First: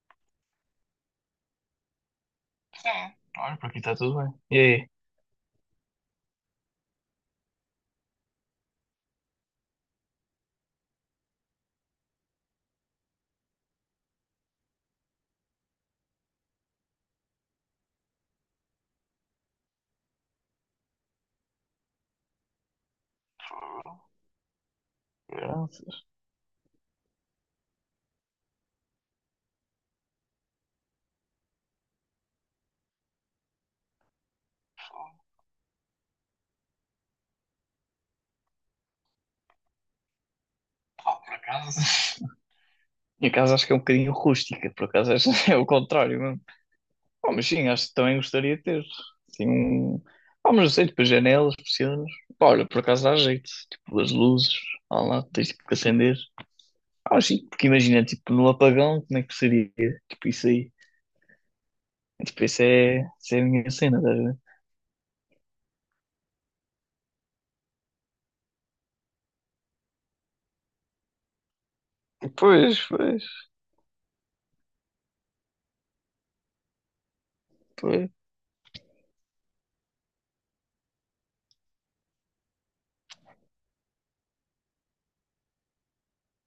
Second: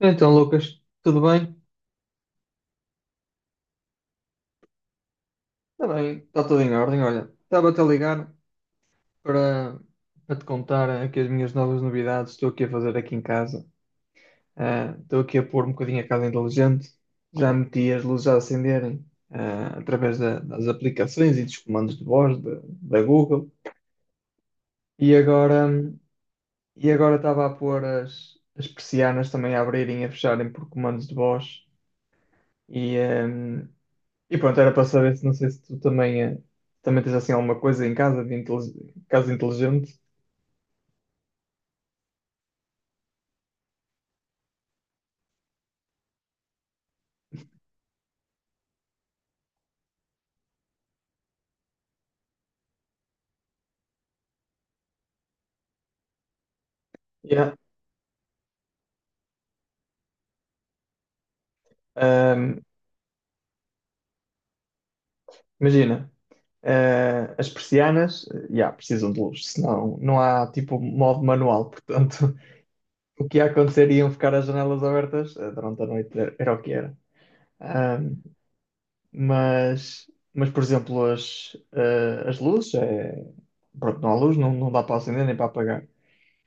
Então, Lucas, tudo bem? Sim. Olha, por aqui está tudo bem. E aí? Está bem, está tudo em ordem. Olha, estava-te a ligar para, para te contar aqui as minhas novas novidades. Estou aqui a fazer aqui em casa. Estou aqui a pôr um bocadinho a casa inteligente. Já meti as luzes a acenderem através das aplicações e dos comandos de voz da Google. E agora, Graças. e agora estava a pôr as persianas também a abrirem e a fecharem por comandos de voz. E, ah, E pronto, era para saber se não sei se tu também, também tens assim alguma coisa em casa de casa inteligente. Pá, por acaso. Minha casa acho que é um bocadinho rústica, por acaso acho é o contrário mesmo. Pá, mas sim, acho que também gostaria de ter. Assim. Pá, mas não sei, tipo, janelas, persianas. Pá, olha, por acaso dá jeito. Tipo, as luzes, lá, tens tipo que acender. Ah, mas sim, Yeah. porque imagina, tipo, no apagão, como é que seria? Tipo, isso aí. Tipo, Ahm, isso é a minha cena, estás a ver? imagina, as persianas, yeah, precisam de luz, senão não há tipo modo manual, portanto, Pois, pois, o que ia acontecer iam ficar as janelas abertas durante a noite, era o que era. pois. Ahm, mas, mas, por exemplo, as luzes, pronto, não há luz, não dá para acender nem para apagar.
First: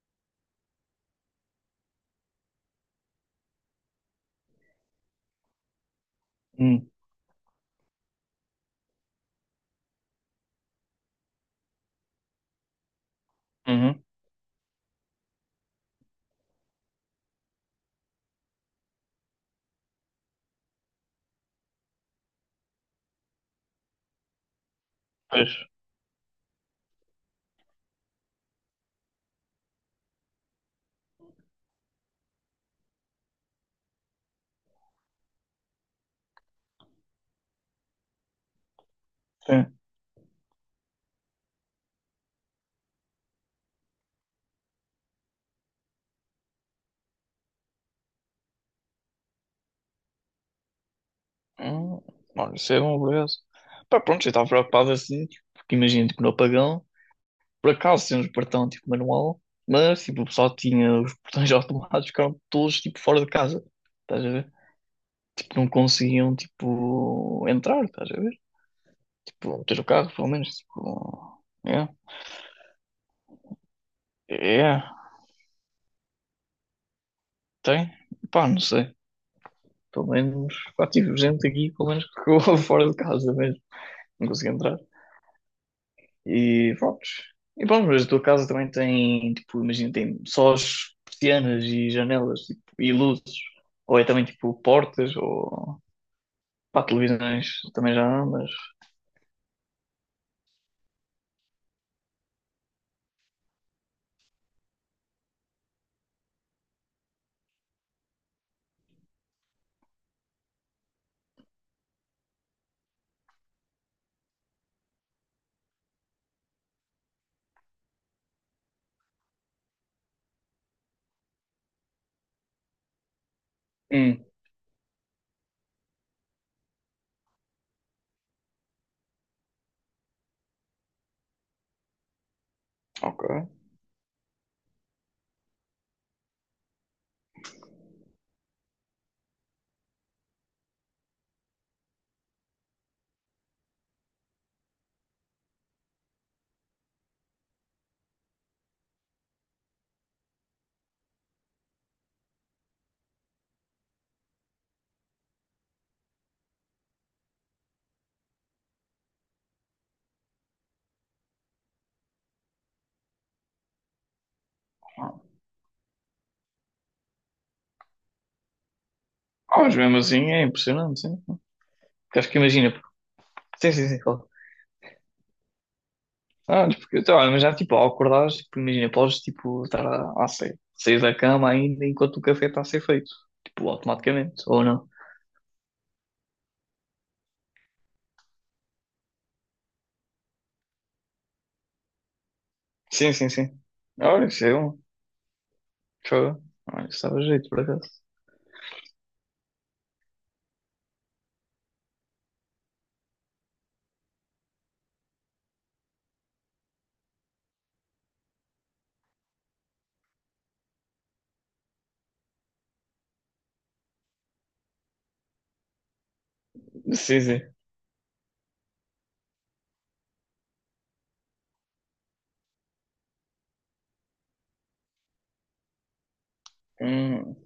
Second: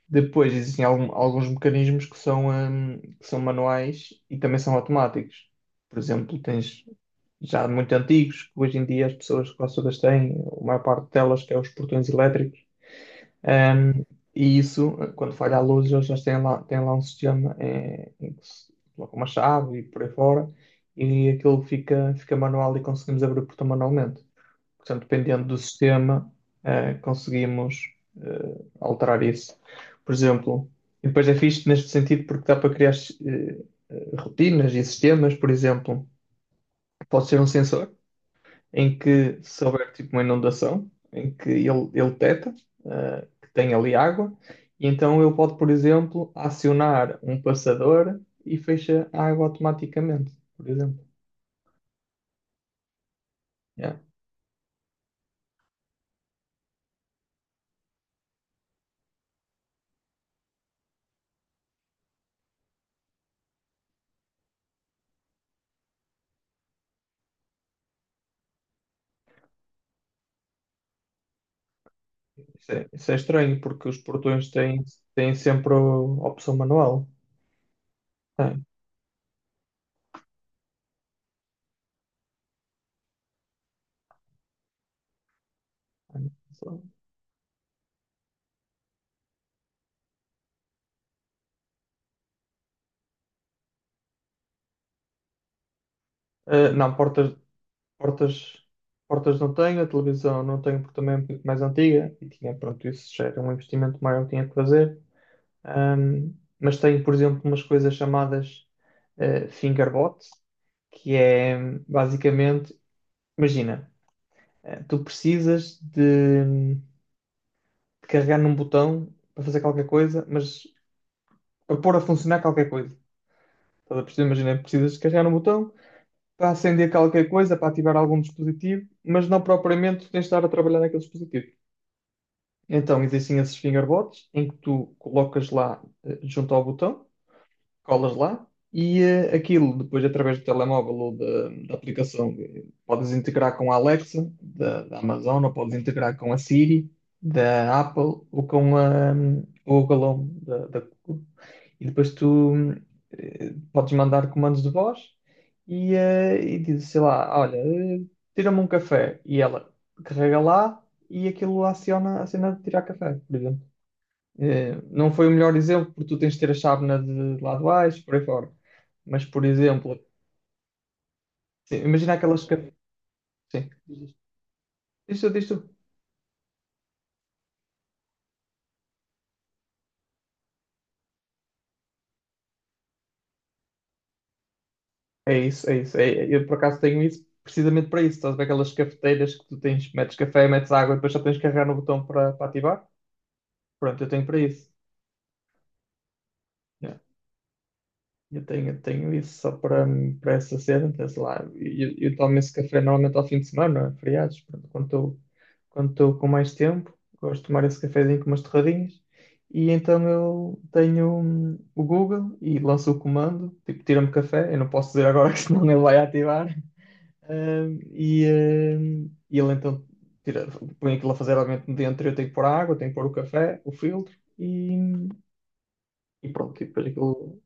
Depois existem alguns mecanismos que são manuais e também são automáticos. Por exemplo, tens Hum, já muito antigos, que hoje em dia as pessoas quase todas têm, a maior parte delas, que é os portões elétricos. uhum, Hum, e isso, quando falha a luz, eles já têm lá um sistema em que se coloca uma chave e por aí fora, e aquilo fica manual e conseguimos abrir o portão manualmente. Portanto, dependendo pois. do sistema, conseguimos alterar isso. Por exemplo, e depois é fixe neste sentido porque dá para criar eh, rotinas e sistemas, por exemplo, pode ser um sensor em que se Sim. houver tipo uma inundação, em que ele detecta que tem ali água, e então ele pode, por exemplo, acionar um passador e fecha a água automaticamente, por exemplo. Hum, olha, isso é bom, por acaso. Yeah. Pá, pronto, eu estava preocupado assim, tipo, porque imagina, tipo, no apagão, por acaso temos portão, tipo, manual, mas, tipo, o pessoal tinha os portões automáticos, ficaram todos, tipo, fora de casa, estás a ver? Tipo, não conseguiam, tipo, entrar, estás a ver? Tipo, ter o carro, pelo menos, tipo, é, Isso é estranho, porque os portões têm, é, têm sempre a opção manual. tem, pá, não Tem, sei, pelo menos, pá, tive gente aqui, pelo menos, que ficou fora de casa mesmo, não conseguia entrar. tem. E pronto. E pronto, mas a tua casa também tem, tipo, imagina, tem só as persianas e janelas, tipo, e luzes. Ou é também, tipo, portas, ou Eh, pá, não, portas, televisões também já não, mas... portas, portas não tenho, a televisão não tenho, porque também é um pouco mais antiga. E tinha, pronto, isso já era um investimento maior que tinha que fazer. Ahm, mas tenho, por exemplo, umas coisas chamadas fingerbot, que é basicamente, imagina, tu precisas de carregar num botão para fazer qualquer coisa, mas para pôr a funcionar qualquer coisa. Estás a Hum, perceber? Imagina, precisas de carregar um botão para acender qualquer coisa, para ativar algum dispositivo, mas não propriamente tens de estar a trabalhar naquele dispositivo. Então, ok. existem esses fingerbots em que tu colocas lá junto ao botão colas lá e aquilo, depois através do telemóvel ou da aplicação, podes integrar com a Alexa da Amazon, ou podes integrar com a Siri da Apple ou com o Google Home da Google. E depois tu podes mandar comandos de voz e dizes, sei lá, olha, tira-me um café e ela carrega lá e aquilo aciona a cena de tirar café, por exemplo. Não foi o melhor exemplo, porque tu tens de ter a chávena de lá de baixo, por aí fora. Mas, por Ah, mas mesmo exemplo, assim é impressionante, sim. sim, imagina Porque acho que aquelas. Imagina, porque... Sim, Sim, sim, sim, claro. Isto. Ah, mas porque, então, olha, mas já, tipo, ao acordares, tipo, imagina, podes, tipo, estar a sair da cama ainda enquanto o café está a ser feito. Tipo, automaticamente, ou não. É isso. Eu, por acaso, tenho isso precisamente para isso. Estás a ver aquelas cafeteiras que tu tens, metes café, metes água e depois só tens que carregar no botão para ativar? Sim, sim, sim. Pronto, eu tenho Olha, para isso é isso. bom. Fogo. Olha, É. isso dava jeito, por acaso. Tenho isso só para essa cena, então, sei lá. Eu tomo esse café normalmente ao fim de semana, feriados, pronto, quando estou com mais tempo, gosto de tomar esse cafezinho com umas torradinhas. E então eu tenho o Google e lanço o comando, tipo, tira-me café, eu não posso dizer agora que senão ele vai ativar. Sim, sim. Hum, e, e ele então tira, põe aquilo a fazer obviamente dentro, eu tenho que pôr a água, tenho que pôr o café, o filtro e pronto, e depois Hum, aquilo.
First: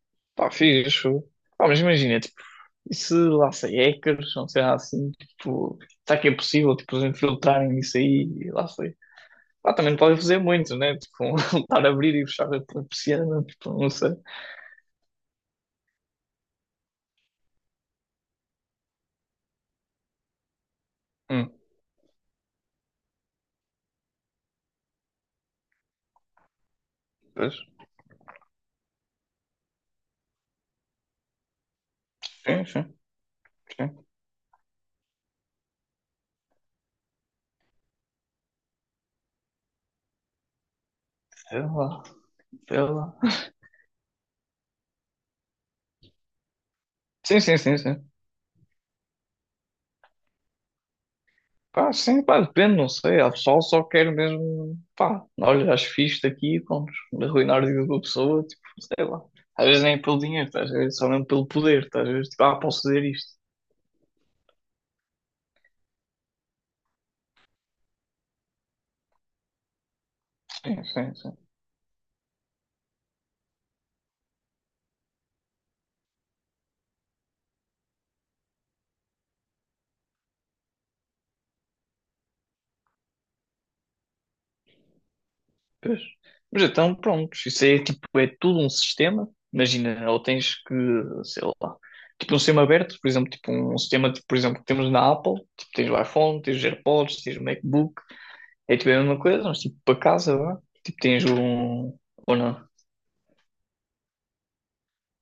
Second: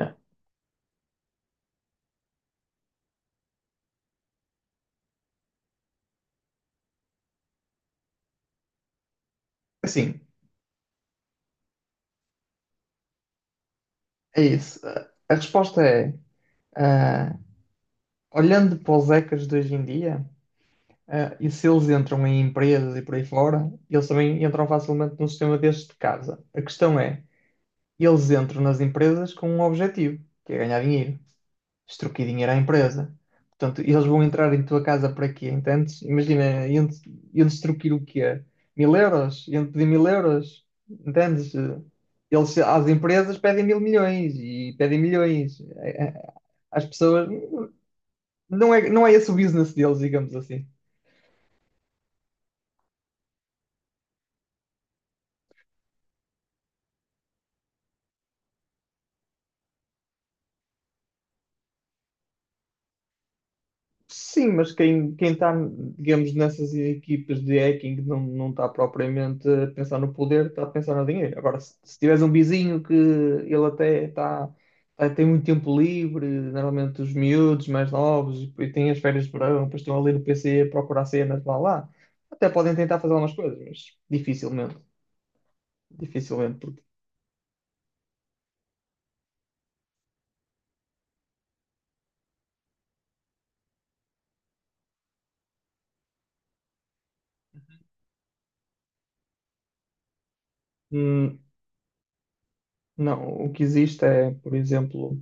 É. pá, fixe. Pá, mas imagina, tipo, e se lá sei hackers, não sei lá assim, tipo, será que é possível, tipo, eles infiltrarem isso aí, e lá sei. Pá, também não podem Assim, fazer muito, né? Tipo, estar a abrir e fechar a persiana, tipo, não sei. é isso. A resposta é, ah, olhando para os hackers de hoje em dia, e Hum, se eles entram em empresas e por aí fora, eles também entram facilmente num sistema destes de casa. A questão é, pois, eles entram nas empresas com um objetivo, que é ganhar dinheiro, extorquir dinheiro à sim, sim, empresa. Portanto, sim. eles vão entrar em tua casa para quê? Entendes? Imagina, iam extorquir o quê? Mil euros? Iam pedir mil euros? Entendes? Sei lá, Eles, sei às lá. empresas pedem mil milhões e pedem milhões. É, às pessoas. Sim, sim, sim, sim. Não é esse o business deles, digamos assim. Pá, sim, pá, depende, não sei. Há pessoal que só quer mesmo, pá, olha, acho fixe isto aqui e pronto, arruinar a vida da pessoa, tipo, sei lá. Às vezes nem é pelo dinheiro, tá? Às vezes só mesmo pelo poder, tá? Às vezes, tipo, ah, posso fazer isto. Sim, mas quem está, digamos, nessas equipas de hacking não está propriamente a pensar no poder, está a Sim, pensar no sim, dinheiro. sim. Agora, se tiveres um vizinho que ele até está, tem muito tempo livre, normalmente os miúdos mais novos, e depois têm as férias de verão, depois estão ali no PC a procurar cenas lá, até podem tentar fazer algumas coisas, mas dificilmente, Pois. dificilmente, Mas porque então, pronto, isso é tipo, é tudo um sistema. Imagina, ou tens que, sei lá, tipo um sistema aberto, por exemplo, tipo um sistema, tipo, por exemplo, que temos na Apple, tipo, tens o iPhone, tens os AirPods, tens o MacBook, é tipo a mesma coisa, mas tipo para casa, vá. Tipo, tens hum, um. Ou não? não, o que existe é, por exemplo,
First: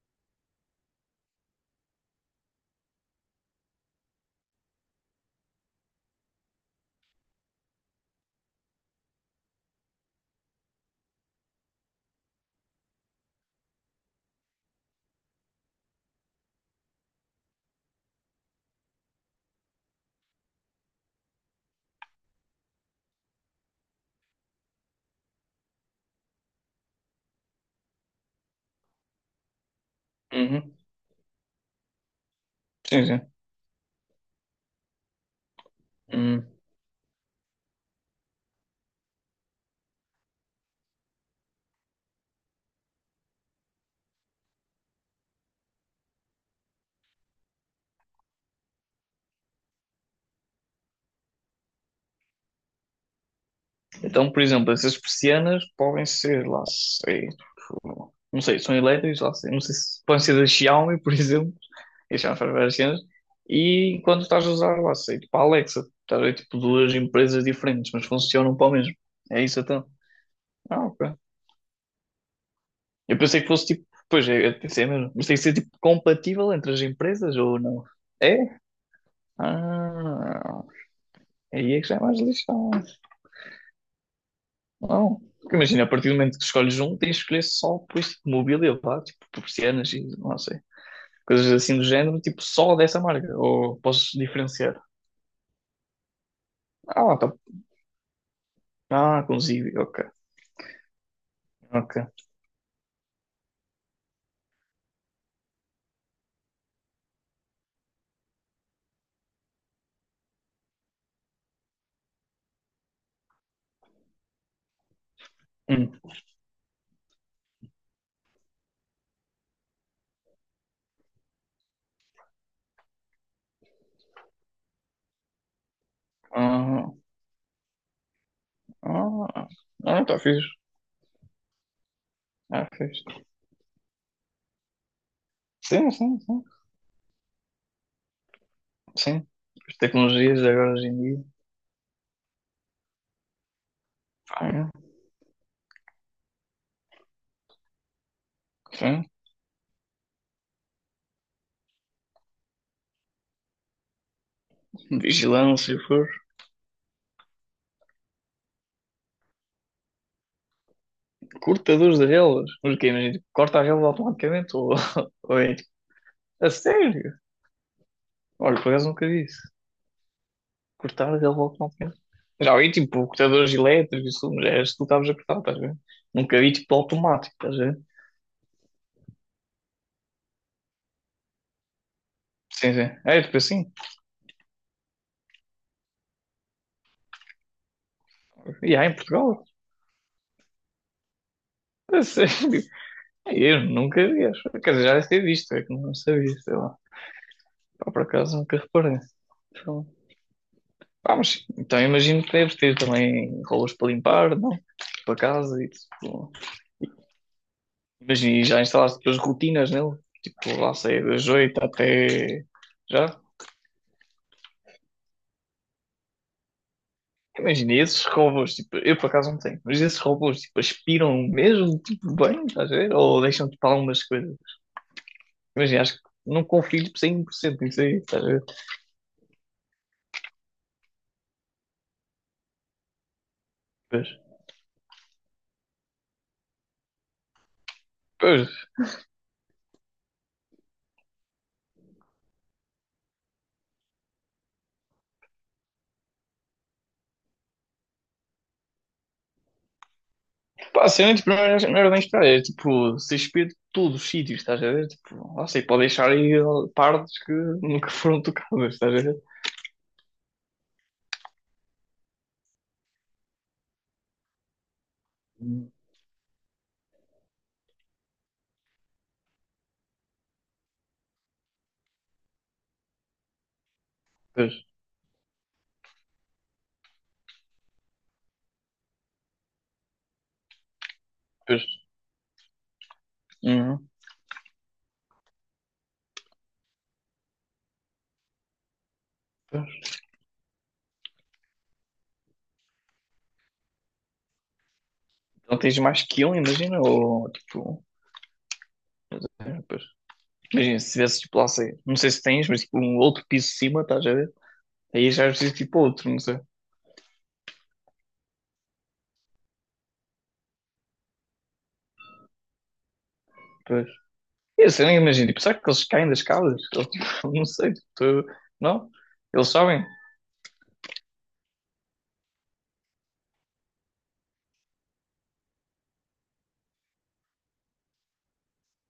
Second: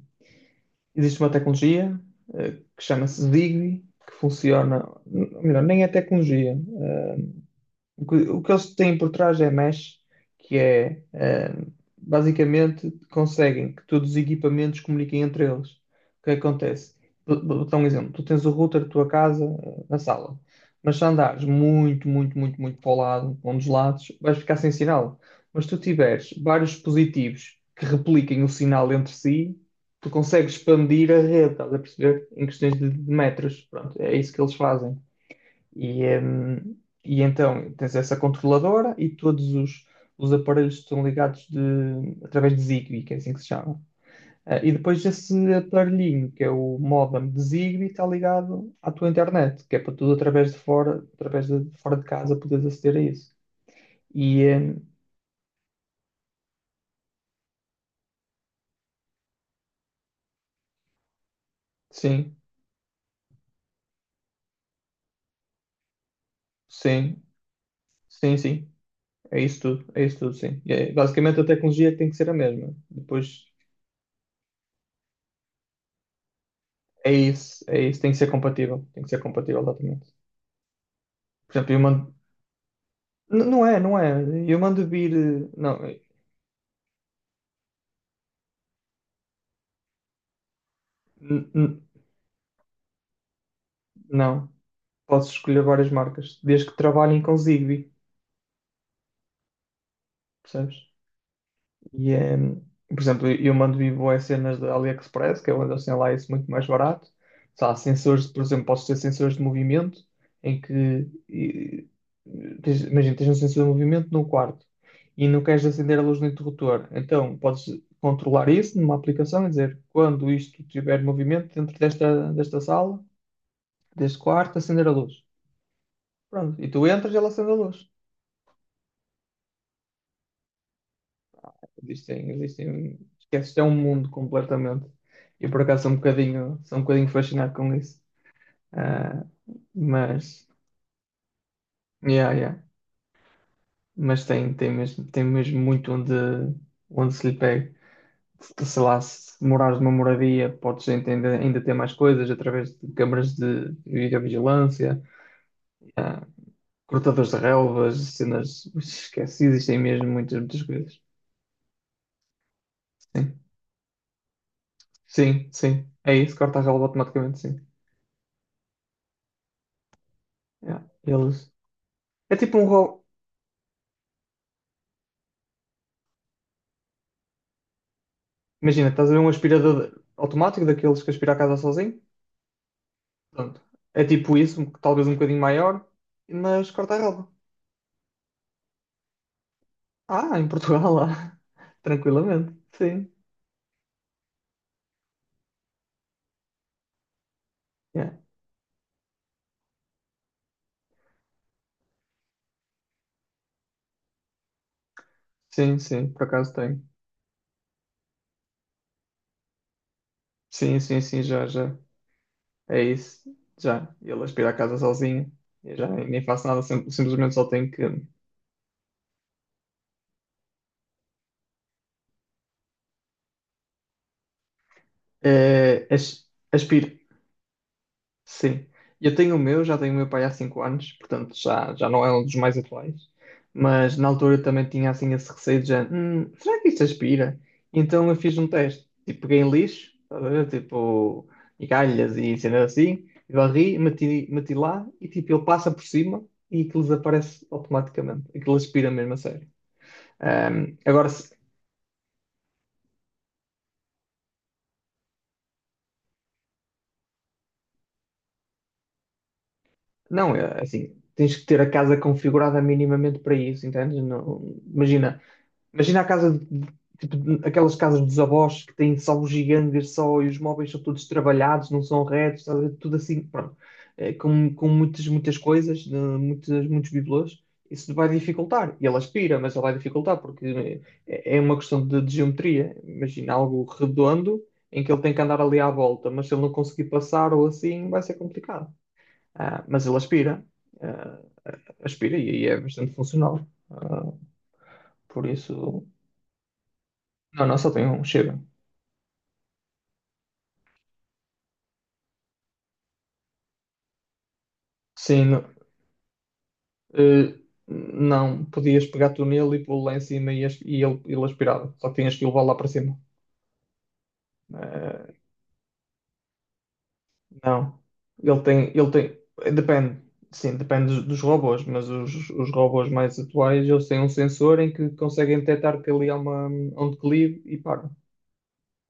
existe uma tecnologia eh, que chama-se Zigbee, que funciona, ou melhor, nem é tecnologia, eh, o que eles têm por trás é mesh, que é, eh, basicamente conseguem que todos os equipamentos comuniquem entre eles. O que é que acontece? Vou dar um exemplo. Tu tens o router da tua casa na sala, mas se andares muito para o lado, para um dos lados, vais ficar sem sinal. Mas se tu tiveres vários dispositivos que repliquem o sinal entre si, tu consegues Uhum. expandir a rede, estás a perceber? Em questões Sim, de sim. metros. Pronto, é isso que eles fazem. E, Hum. hum, e então tens essa controladora e todos os aparelhos estão ligados através de Zigbee, que é assim que se chama. E depois esse aparelhinho, que é o modem de Zigbee, está ligado à tua internet, que é para tudo através de fora de casa poderes aceder a isso. Então, por E exemplo, hum, essas persianas podem ser, lá sei, não sei, são elétricas, lá sei, não sei se podem ser da Xiaomi, por exemplo, e sim, já faz várias cenas, e quando estás a usar, lá sei, tipo a Alexa, estás a ver, tipo duas sim, empresas diferentes, mas sim, funcionam para o sim. mesmo. É isso então. É isso tudo, sim. E Ah, é ok. basicamente a tecnologia tem que ser a mesma. Eu pensei Depois que fosse tipo, pois é, eu pensei mesmo, mas tem que ser tipo compatível entre as empresas ou é não? isso, É? Tem que ser compatível, exatamente. Ah, Por exemplo, aí eu, é que já é man- mais lixado. N- Não é, não é. Eu mando vir. Não. Eh, Porque imagina, Não, a eh, partir do momento que escolhes um, tens de escolher só por este mobília, pá, tipo persianas e não sei, n- coisas assim n- do género, tipo só dessa marca, ou posso não. diferenciar. Posso escolher várias marcas, desde que Ah, trabalhem tá. com Zigbee, Ah, consigo, ok, percebes? ok. E é. Por exemplo, eu mando vir boas cenas da AliExpress, que é onde eles têm lá isso muito mais barato. Sei lá, sensores, por exemplo, posso ter sensores de movimento, em que. e- Imagina, tens um sensor de movimento num quarto e não queres acender Hum. a luz no interruptor. Então, podes controlar isso numa aplicação e dizer quando isto tiver movimento dentro desta sala. Desde quarto, acender a luz. Pronto. E tu Ah, entras e ela acende a luz. ah, ah, tá fixe. Existem, Ah, existem. fixe. Esquece, isto é um mundo completamente. E por acaso Sim, sim, sim. Sou um bocadinho fascinado com isso. Ah, Sim. As tecnologias mas, de agora hoje em dia. yeah, yeah. Mas Pá, tem, é. Tem mesmo muito onde se lhe pega. Sei lá, Sim. se morares numa moradia, podes ainda, ainda ter mais coisas através de câmaras de videovigilância, Vigilância, for. cortadores de relvas, cenas. Esquece, existem mesmo muitas, muitas coisas. Cortadores de relas. Mas o quê? Imagina, tipo, Sim. corta a rela automaticamente ou, ou Sim, é tipo, sim. É isso, a corta a relva sério? automaticamente, sim. Olha, por acaso nunca vi isso. Yeah. Cortar relevou Eles... automaticamente. É Mas tipo um alguém rolo. tipo cortadores elétricos, isso, mas é isso que tu estavas a cortar, estás a ver? Nunca vi tipo automático, estás a ver? Imagina, estás a ver um aspirador automático daqueles que aspira a casa sozinho? Sim, sim. É tipo Pronto. assim. É tipo isso, um, talvez um bocadinho maior, mas corta a relva. E há em Portugal? Ah, em Portugal, lá. É Tranquilamente. sério? Sim. É, eu nunca vi, acho. Quer dizer, já deve ter visto, é que não sabia, sei lá. Pá, por Yeah. acaso nunca reparei. Então, pá, mas sim. Então imagino que deves ter também rolos para limpar, não? Para casa e Sim, sim, por tipo. acaso tem. Imagina, e já instalaste depois rotinas nele? Tipo, lá Sim, sim, sei, sim, das já, 8 já. até. É Já? isso. Já. Ele aspira a casa sozinho. Eu já nem faço nada, simplesmente só tenho Imagina, que. esses robôs, tipo, eu por acaso não tenho, mas esses robôs, tipo, aspiram mesmo, tipo, bem, estás a ver? Ou deixam, tipo, algumas coisas. Imagina, eh, acho que as- não confio, aspiro. tipo, 100% nisso aí, estás a ver? Sim. Eu tenho o meu, já tenho o meu pai há 5 anos, portanto já, já não é um dos mais atuais. Mas na Pois, altura eu também tinha assim esse receio de já, será que isto aspira? Então eu fiz um pois, teste, tipo, peguei em lixo, estás a ver? Tipo, e galhas e cenas assim, e varri, meti lá e tipo, ele passa por cima e aquilo desaparece automaticamente. Aquilo aspira mesmo a sério. Pá, Agora, assim, tipo, se- não era bem esperar, era, tipo, se aspira de todos os sítios, estás a ver? Tipo, não sei, pode deixar aí ó, partes que nunca foram tocadas, estás a ver? não, é assim, tens que ter a casa configurada minimamente para isso, entendes? Não, imagina. Imagina a casa, aquelas casas dos avós que têm só os gigantes só, e os móveis são todos trabalhados, não são retos, estás a ver? Tudo assim, pronto. Pois, Com muitas, muitas coisas, de muitas, muitos bibelôs. Isso vai dificultar. E ele aspira, mas ele vai dificultar, porque é uma pois, questão de geometria. Imagina algo uhum, redondo em que ele tem que andar ali à volta, mas se ele não conseguir passar ou assim, vai ser complicado. Ah, pois. mas ele aspira, ah, aspira e aí é bastante funcional. Por Então tens isso, mais que um, imagina, ou, não, só tipo... tem um, chega. É, pois. Imagina, se tivesse tipo lá, sei, não sei se tens, mas tipo um outro piso de cima, estás a ver? Aí já Sim, é não, preciso tipo outro, não sei. eh, não, podias pegar tu nele e pô-lo lá em cima e ele aspirava. Só que tinhas que levá-lo lá para cima. Pois. Eu sei, nem Eh, imagino. Tipo, será que eles caem das casas? Eles, tipo, não sei. não, Não? ele tem, Eles sabem? depende, sim, depende dos robôs, mas os robôs mais atuais, eles têm um sensor em que conseguem detectar que ali há uma, um declive e param.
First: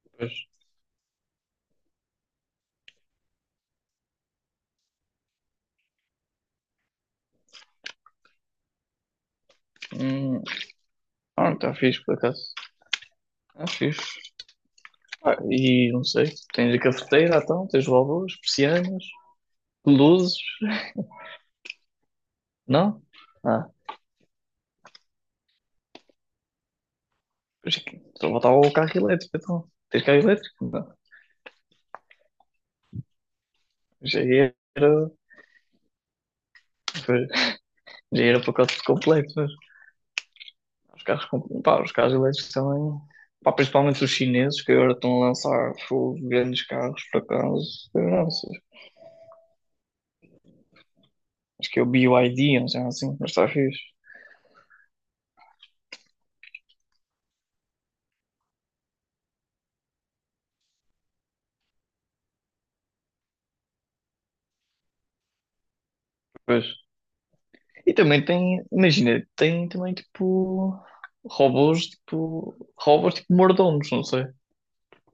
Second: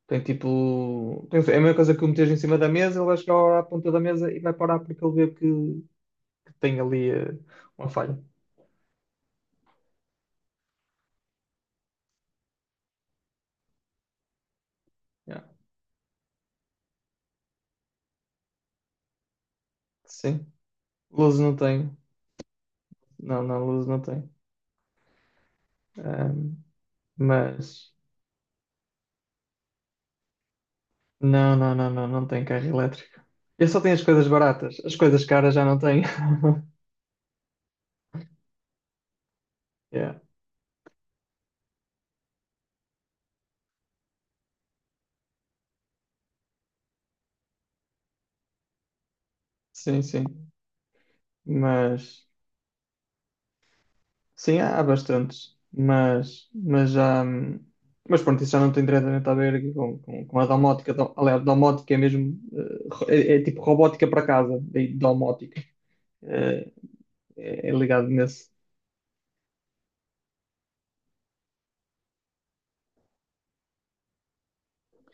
Pois. É a mesma coisa que o meteres em cima da mesa, ele vai chegar à ponta da mesa e vai parar porque ele vê que tem ali uma falha. Hum. Ah, está fixe, por acaso. Está fixe. Ah, Yeah. e não sei. Tens a cafeteira, então. Tens válvulas persianas, luzes. Sim, luz não tem. Não? Não, não, Ah. luz não tem. Ahm, mas Só faltava o carro elétrico, então. Tens carro elétrico? Não. não, não, não, não, não tem carro elétrico. Eu só tenho as Já coisas era... baratas, as coisas caras já não tenho. Pois, já era o pacote completo, mas... Yeah. Os carros, pá, os carros elétricos também, pá, principalmente os chineses que agora estão a lançar fogo, grandes carros para acaso, eu Sim, sim. acho que é o Mas BYD, não sei assim, mas está fixe. sim, há, há bastantes. Mas já. Mas pronto, isso já não tem diretamente a ver com a domótica. Aliás, domótica é mesmo. É, é tipo robótica para casa, daí domótica. Pois. Eh, é, é E ligado também nesse. tem, imagina, tem também tipo robôs, tipo robôs tipo mordomos, não sei,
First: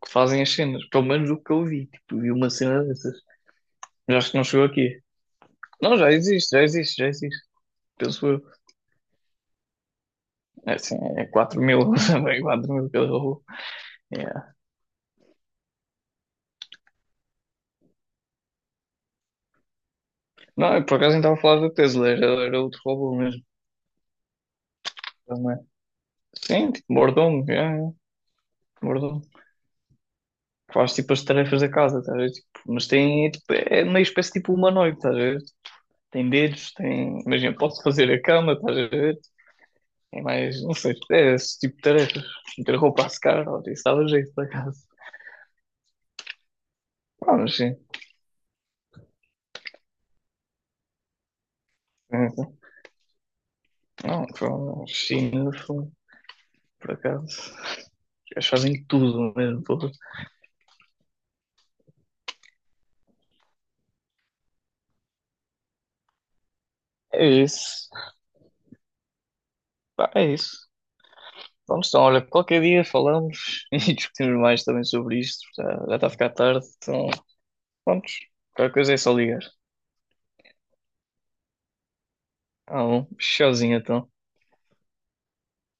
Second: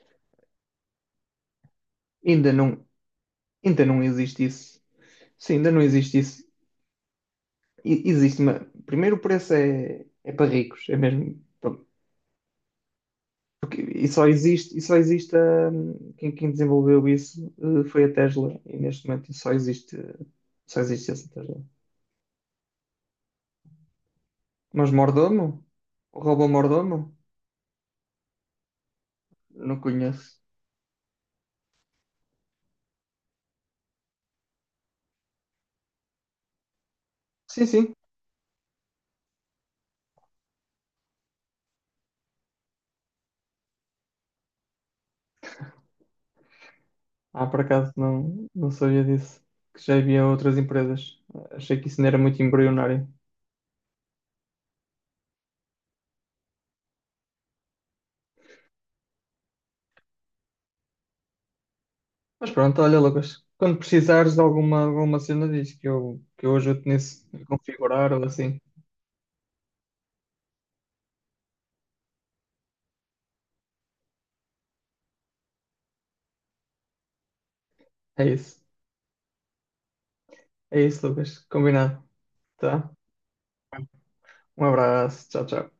que fazem as cenas, pelo menos o que eu vi, tipo, vi uma Ainda cena não, dessas. ainda não Já acho que existe não chegou isso. aqui. Sim, ainda não Não, já existe isso. existe, já existe, já existe, penso Existe eu. uma. Primeiro, é para É ricos, é assim, mesmo. é quatro Pronto. mil, também 4000 cada robô. Porque, É, e só existe quem desenvolveu isso foi a Tesla, e neste momento não, só eu por existe acaso nem essa estava a Tesla. falar da Tesla, era outro robô mesmo. Mas Mordomo? Não é? O robô Sim, tipo, Mordomo? mordomo, é, mordomo. Não conheço. Faz tipo as tarefas da casa, estás a ver? Tipo, mas tem, é, tipo, é meio espécie tipo humanoide, estás a ver? Tem dedos, tem. Imagina, Sim, pode sim. fazer a cama, estás a ver? É mais, não sei, é esse tipo de tarefas. Meter roupa a secar, ó, isso dava jeito por acaso. Ah, Ah, mas por sim. acaso não sabia disso. Que já havia outras empresas. Achei que isso não era É, muito embrionário. não, foi China, foi, por acaso. Eles fazem tudo mesmo, pô. Mas pronto, olha, Lucas. Quando precisares de alguma cena, diz que que eu ajudo nisso, É a isso. configurar ou assim. Pá, é isso. Pronto, então, olha, qualquer dia falamos e discutimos mais também sobre isto. Já, já está a ficar tarde, então, pronto, É isso. qualquer coisa é só ligar. É isso, Lucas. Combinado. Ah, Tá? bom, tchauzinho, então. Um abraço. Tchau, tchau.